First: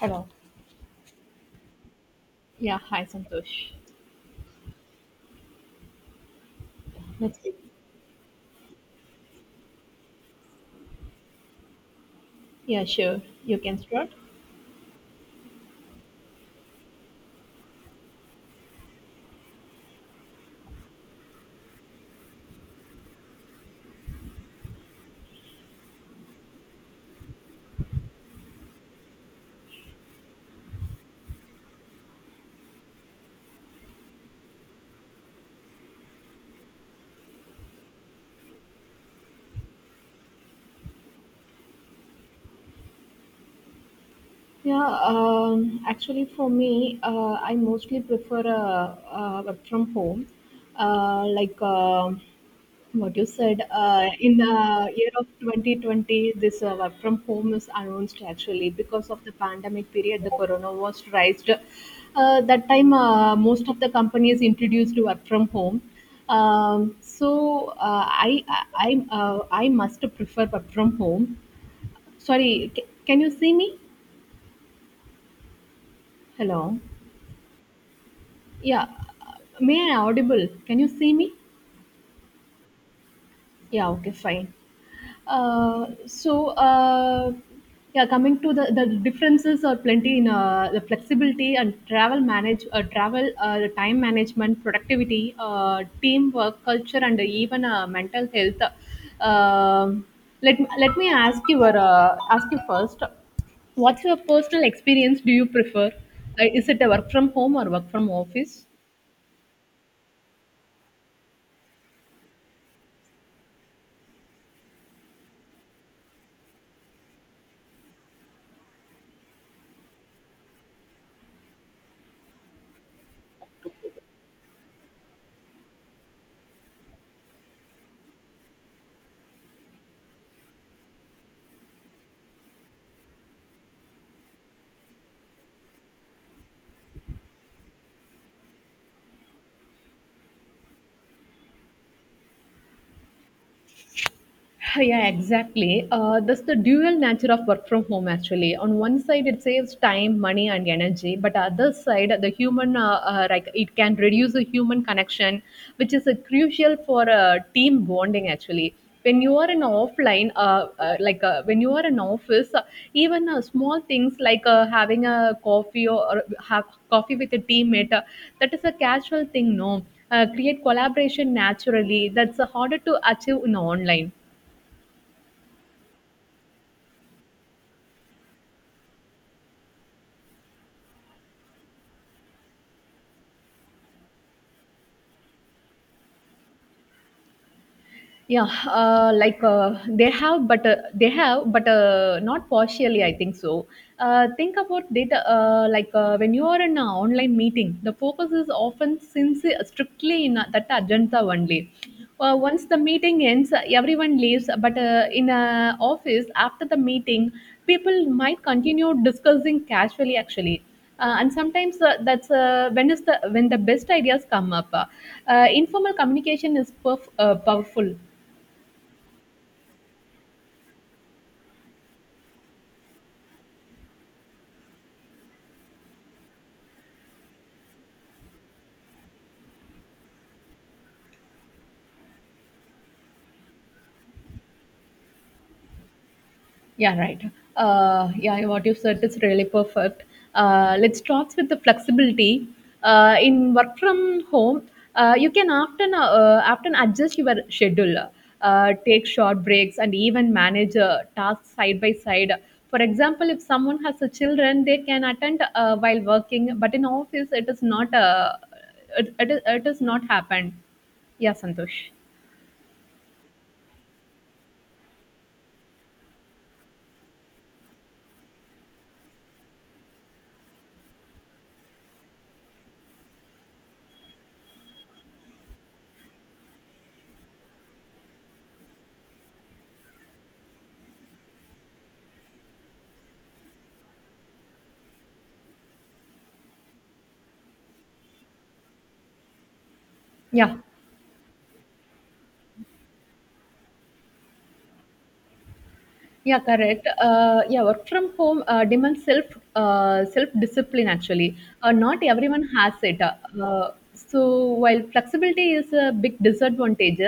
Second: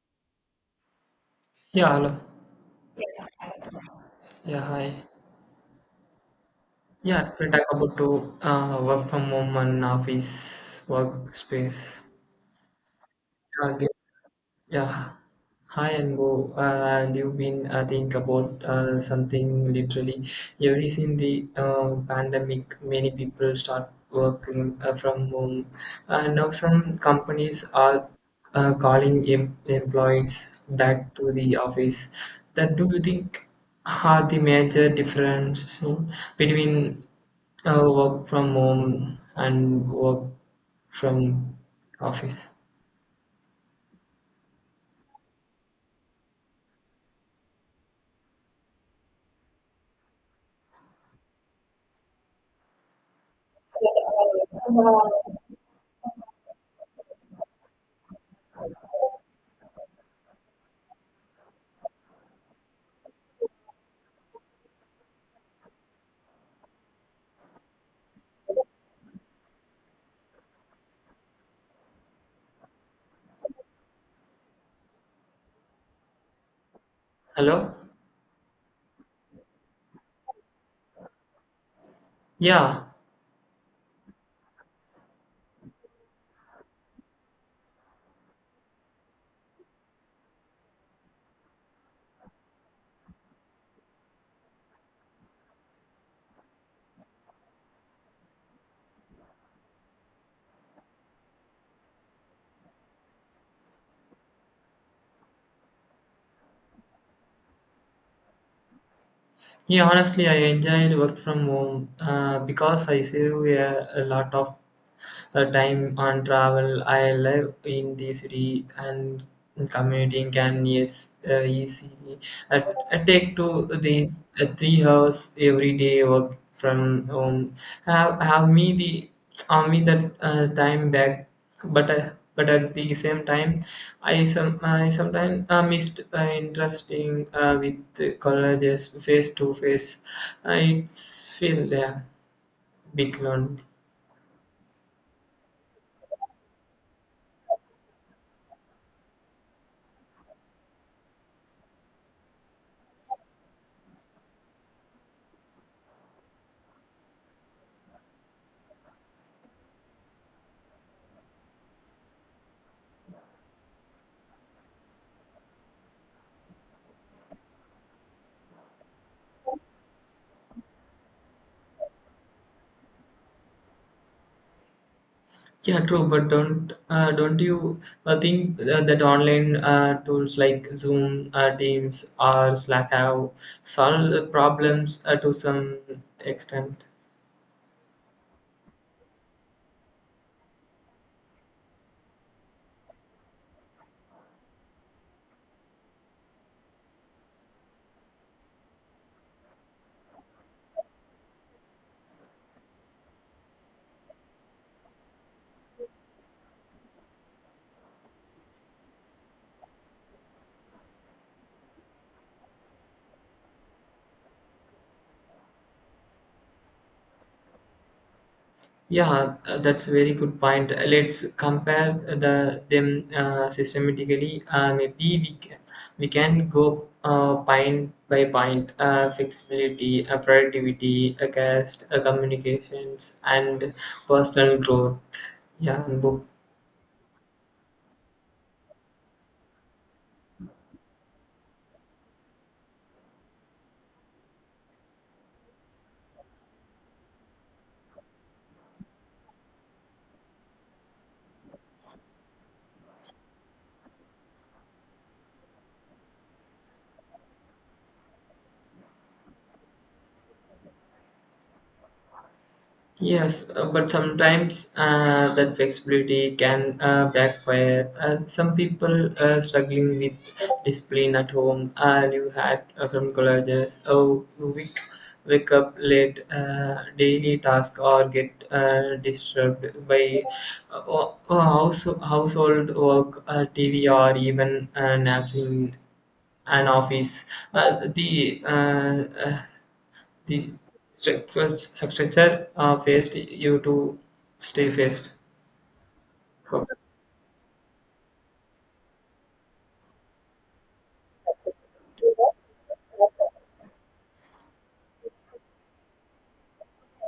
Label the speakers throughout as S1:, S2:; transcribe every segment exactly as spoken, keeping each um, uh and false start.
S1: Hello.
S2: Yeah, hello.
S1: Yeah, hi Santosh.
S2: Yeah, hi. Yeah,
S1: Let's
S2: we
S1: see.
S2: talk about to uh, work from home and office workspace.
S1: Yeah, sure. You
S2: Yeah,
S1: can
S2: I guess
S1: start.
S2: Yeah, hi and go. Uh, and you've been uh, think about uh, something literally. Ever since the uh, pandemic, many people start working uh, from home. Uh, now some companies are uh, calling em- employees back to the office. That do you think are the major difference in between uh, work from home and work from office?
S1: Yeah, um, Actually for me, uh, I mostly prefer uh, uh, work from home. Uh, like uh, what you said, uh, in the year of twenty twenty this, uh, work from home is announced actually because of the pandemic period. The corona was raised uh, that time. Uh, most of the companies introduced work from home. um, so uh, i i I, uh, I must prefer work from home. Sorry, c- can you see me? Hello?
S2: Hello.
S1: Yeah, may I audible, can you see me?
S2: Yeah.
S1: Yeah, okay, fine. Uh, so uh, yeah, coming to the, the differences are plenty in uh, the flexibility and travel manage, uh, travel, uh, the time management, productivity, uh, teamwork culture, and even uh, mental health. Um let, let me ask you, or, uh, ask you first, what's your personal experience? Do you prefer, uh, is it a work from home or work from office?
S2: Yeah, honestly, I enjoyed work from home uh, because I save a, a lot of uh, time on travel. I live in the city and commuting can yes uh, easily I uh, take to the uh, three hours every day work from home. Have have me the have me that uh, time back, but uh, but at the same time, I some I sometimes uh, missed uh, interesting uh, with the colleges face to face. Uh, It's feel yeah bit lonely.
S1: Yeah, exactly. Uh, that's the dual nature of work from home, actually. On one side, it saves time, money, and energy. But other side, the human, uh, uh, like, it can reduce the human connection, which is uh, crucial for uh, team bonding, actually. When you are in offline, uh, uh, like uh, when you are in office, uh, even uh, small things like uh, having a coffee, or, or have coffee with a teammate, uh, that is a casual thing, no? Uh, create collaboration naturally. That's uh, harder to achieve in online.
S2: Yeah, true, but don't uh, don't you uh, think uh, that online uh, tools like Zoom, uh, Teams, or Slack have solved the problems uh, to some extent?
S1: Yeah, uh, like uh, they have, but uh, they have but uh, not partially, I think so. Uh, think about data, uh, like uh, when you are in an online meeting, the focus is often since uh, strictly in uh, that agenda only. Uh, once the meeting ends, uh, everyone leaves, but uh, in a office, after the meeting, people might continue discussing casually actually, uh, and sometimes uh, that's uh, when is the when the best ideas come up. Uh, uh, informal communication is perf- uh, powerful.
S2: Yeah, uh, that's a very good point. Uh, Let's compare the them uh, systematically. Uh, maybe we can, we can go uh, point by point, uh, flexibility, uh, productivity, uh, cost, uh, communications, and personal growth. Yeah, and book.
S1: Yeah, right. Uh, yeah, what you said is really perfect. Uh, let's start with the flexibility. Uh, in work from home, uh, you can often uh, often adjust your schedule, uh, take short breaks, and even manage uh, tasks side by side. For example, if someone has a children, they can attend uh, while working, but in office, it is not uh, it, it, is, it, is, not happened. Yeah, Santosh.
S2: Yes, uh, but sometimes uh, that flexibility can uh, backfire. Uh, some people uh, struggling with discipline at home. Uh, you had uh, from colleges, oh, you wake, wake up late, uh, daily task, or get uh, disturbed by uh, o- o- house, household work, uh, T V, or even uh, naps in an office. Uh, the uh, uh, these
S1: Yeah.
S2: structures structure uh, faced you to stay faced
S1: Yeah,
S2: focused.
S1: correct. Uh, yeah, work from home uh, demands self uh, self discipline. Actually, uh, not everyone has it. Uh, so while flexibility is a big disadvantage,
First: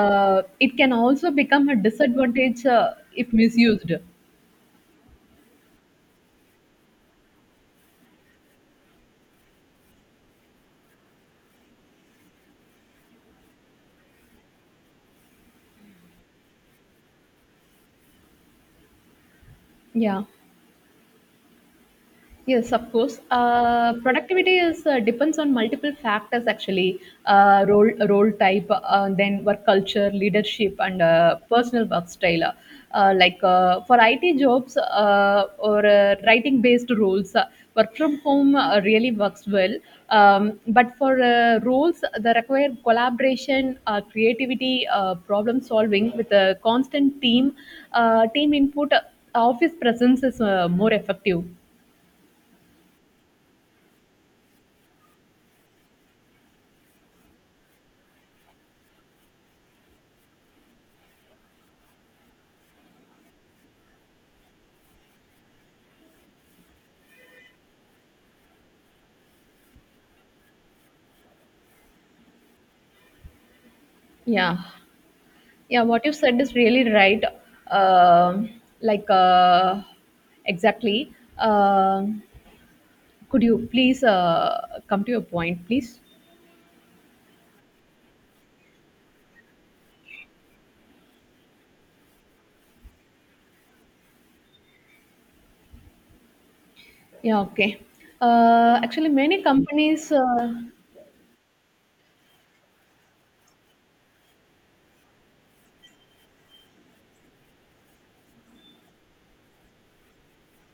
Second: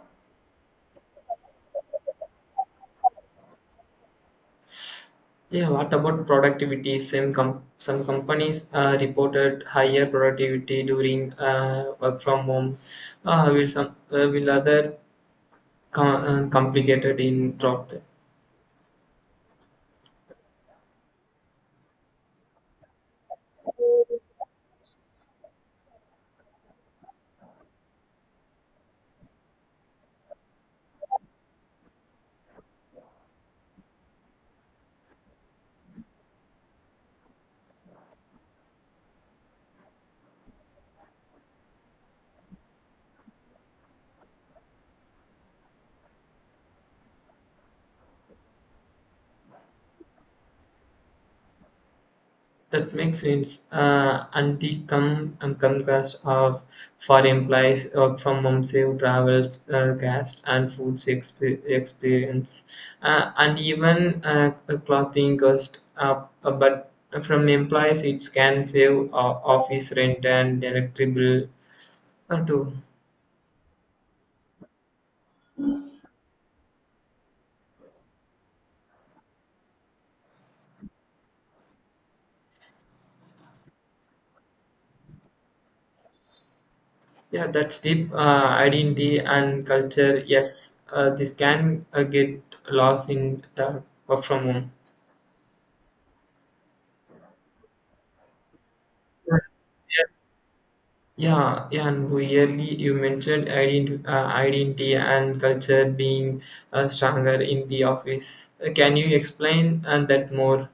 S1: uh, it can also become a disadvantage uh, if misused.
S2: Yeah, what about productivity? Some com- some companies uh, reported higher productivity during uh, work from home. Uh, will some uh, will other com- uh, complicated in drop.
S1: Yeah. Yes, of course. Uh, productivity is uh, depends on multiple factors actually. Uh, role role type, uh, then work culture, leadership, and uh, personal work style. Uh, like uh, for I T jobs, uh, or uh, writing based roles, uh, work from home uh, really works well. Um, but for uh, roles that require collaboration, uh, creativity, uh, problem solving with a constant team, uh, team input, uh, office presence is uh, more effective.
S2: That makes sense. Uh, anti com um, Comcast of for employees work from home, save travels, uh, gas and food exp- experience, uh, and even uh, a clothing cost. Uh, uh, but from employees, it can save uh, office rent and electric bill uh, too.
S1: Yeah. Yeah, what you said is really right. Um like, uh, exactly. Um could you please uh, come to your point, please?
S2: Yeah, that's deep uh, identity and culture. Yes, uh, this can uh, get lost in the work from home.
S1: Yeah, okay. Uh, actually,
S2: Yeah,
S1: many companies, uh,
S2: yeah, yeah, and we really, you mentioned identi- uh, identity and culture being uh, stronger in the office. Uh, can you explain uh, that more?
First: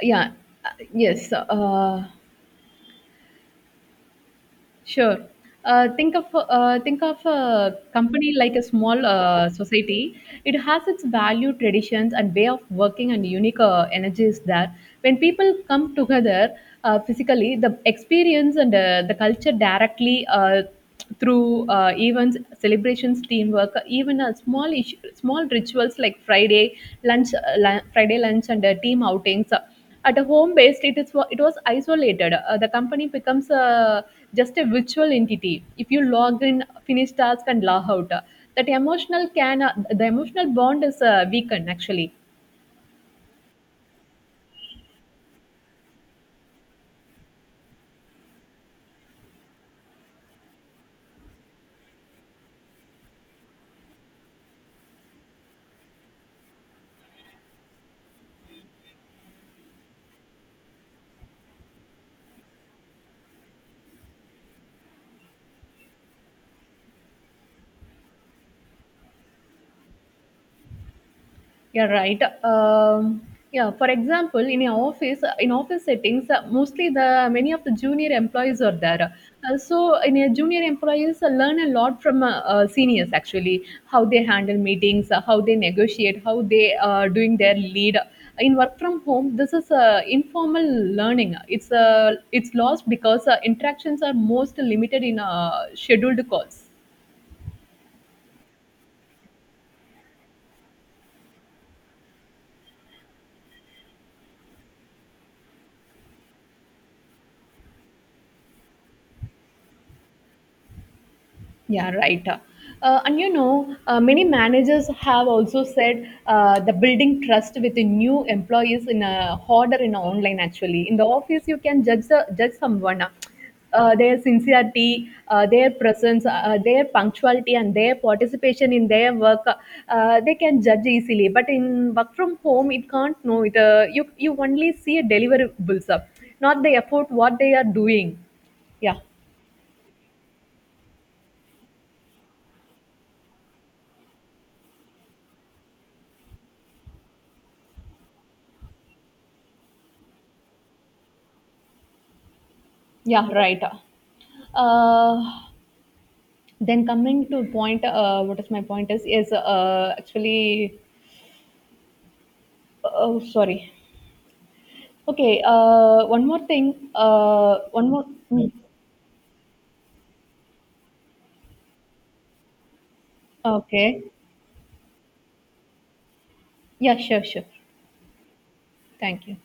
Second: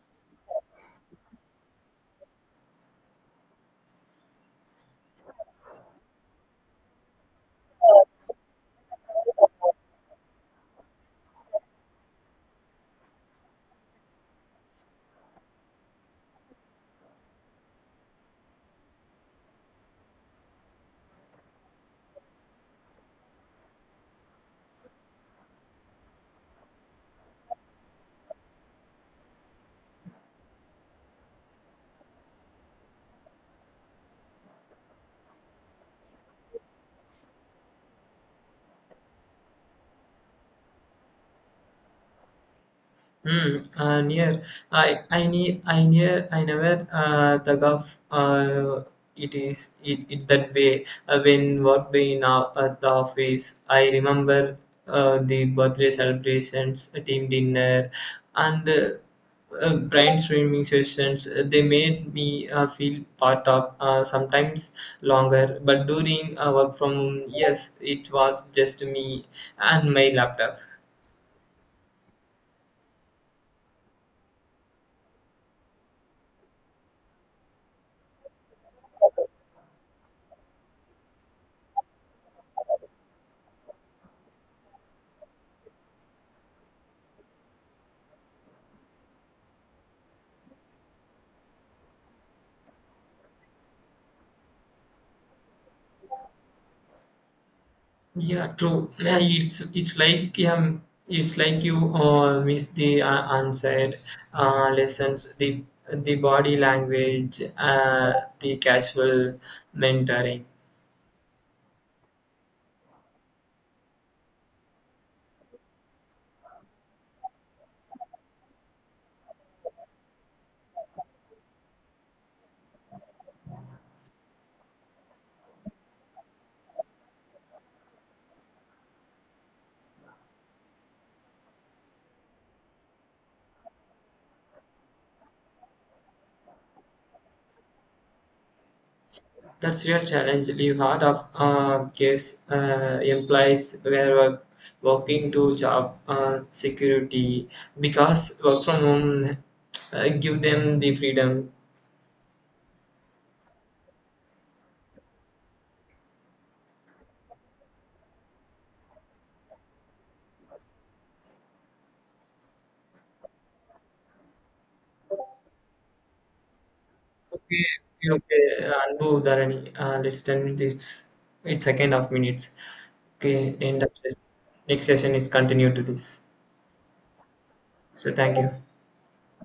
S1: yeah, uh, yes. Uh, Sure. Uh, think of uh, think of a company like a small uh, society. It has its value, traditions, and way of working, and unique uh, energies there. When people come together uh, physically, the experience and uh, the culture directly uh, through uh, events, celebrations, teamwork, even a small ish- small rituals like Friday lunch, uh, lu- Friday lunch, and uh, team outings. At a home based, it is wa- it was isolated. Uh, the company becomes uh, just a virtual entity. If you log in, finish task, and log out, that emotional can uh, the emotional bond is uh, weakened actually.
S2: Hmm. Uh, near. I I need I near I never uh, thought of uh, it is it, it that way uh, when worked in uh, at the office. I remember uh, the birthday celebrations, a team dinner, and uh, uh, brainstorming sessions. Uh, They made me uh, feel part of uh, sometimes longer. But during uh, work from home, yes, it was just me and my laptop.
S1: Yeah, right. Um, yeah, for example, in your office, in office settings, uh, mostly the many of the junior employees are there. Uh, so, in a junior employees uh, learn a lot from uh, uh, seniors actually, how they handle meetings, uh, how they negotiate, how they are doing their lead. In work from home, this is uh, informal learning. It's uh, it's lost because uh, interactions are most limited in uh, scheduled calls.
S2: Yeah, true. Yeah, it's it's like um, it's like you uh, miss the uh, unsaid uh, lessons, the the body language, uh, the casual mentoring.
S1: Yeah, right. Uh, and you know, uh, many managers have also said uh, the building trust with the new employees in a harder in online actually. In the office, you can judge the, judge someone. Uh, uh, their sincerity, uh, their presence, uh, uh, their punctuality, and their participation in their work, uh, uh, they can judge easily. But in work from home, it can't know it. Uh, you you only see a deliverables, uh, not the effort what they are doing. Yeah.
S2: That's real challenge. Leave heart of uh, case uh, implies where work, working to job uh, security because work from home uh, give them the freedom.
S1: Yeah, right. Uh, then coming to point, uh, what is my point is is uh, actually, oh sorry. Okay. Uh, one more thing. Uh,
S2: Okay,
S1: one more.
S2: okay,
S1: mm,
S2: okay. Anbu, Dharani, uh, let's done this. Its second half minutes. Okay, end of
S1: Okay.
S2: session. Next session is continued to this.
S1: Yeah. Sure. Sure.
S2: So thank you.
S1: Thank you.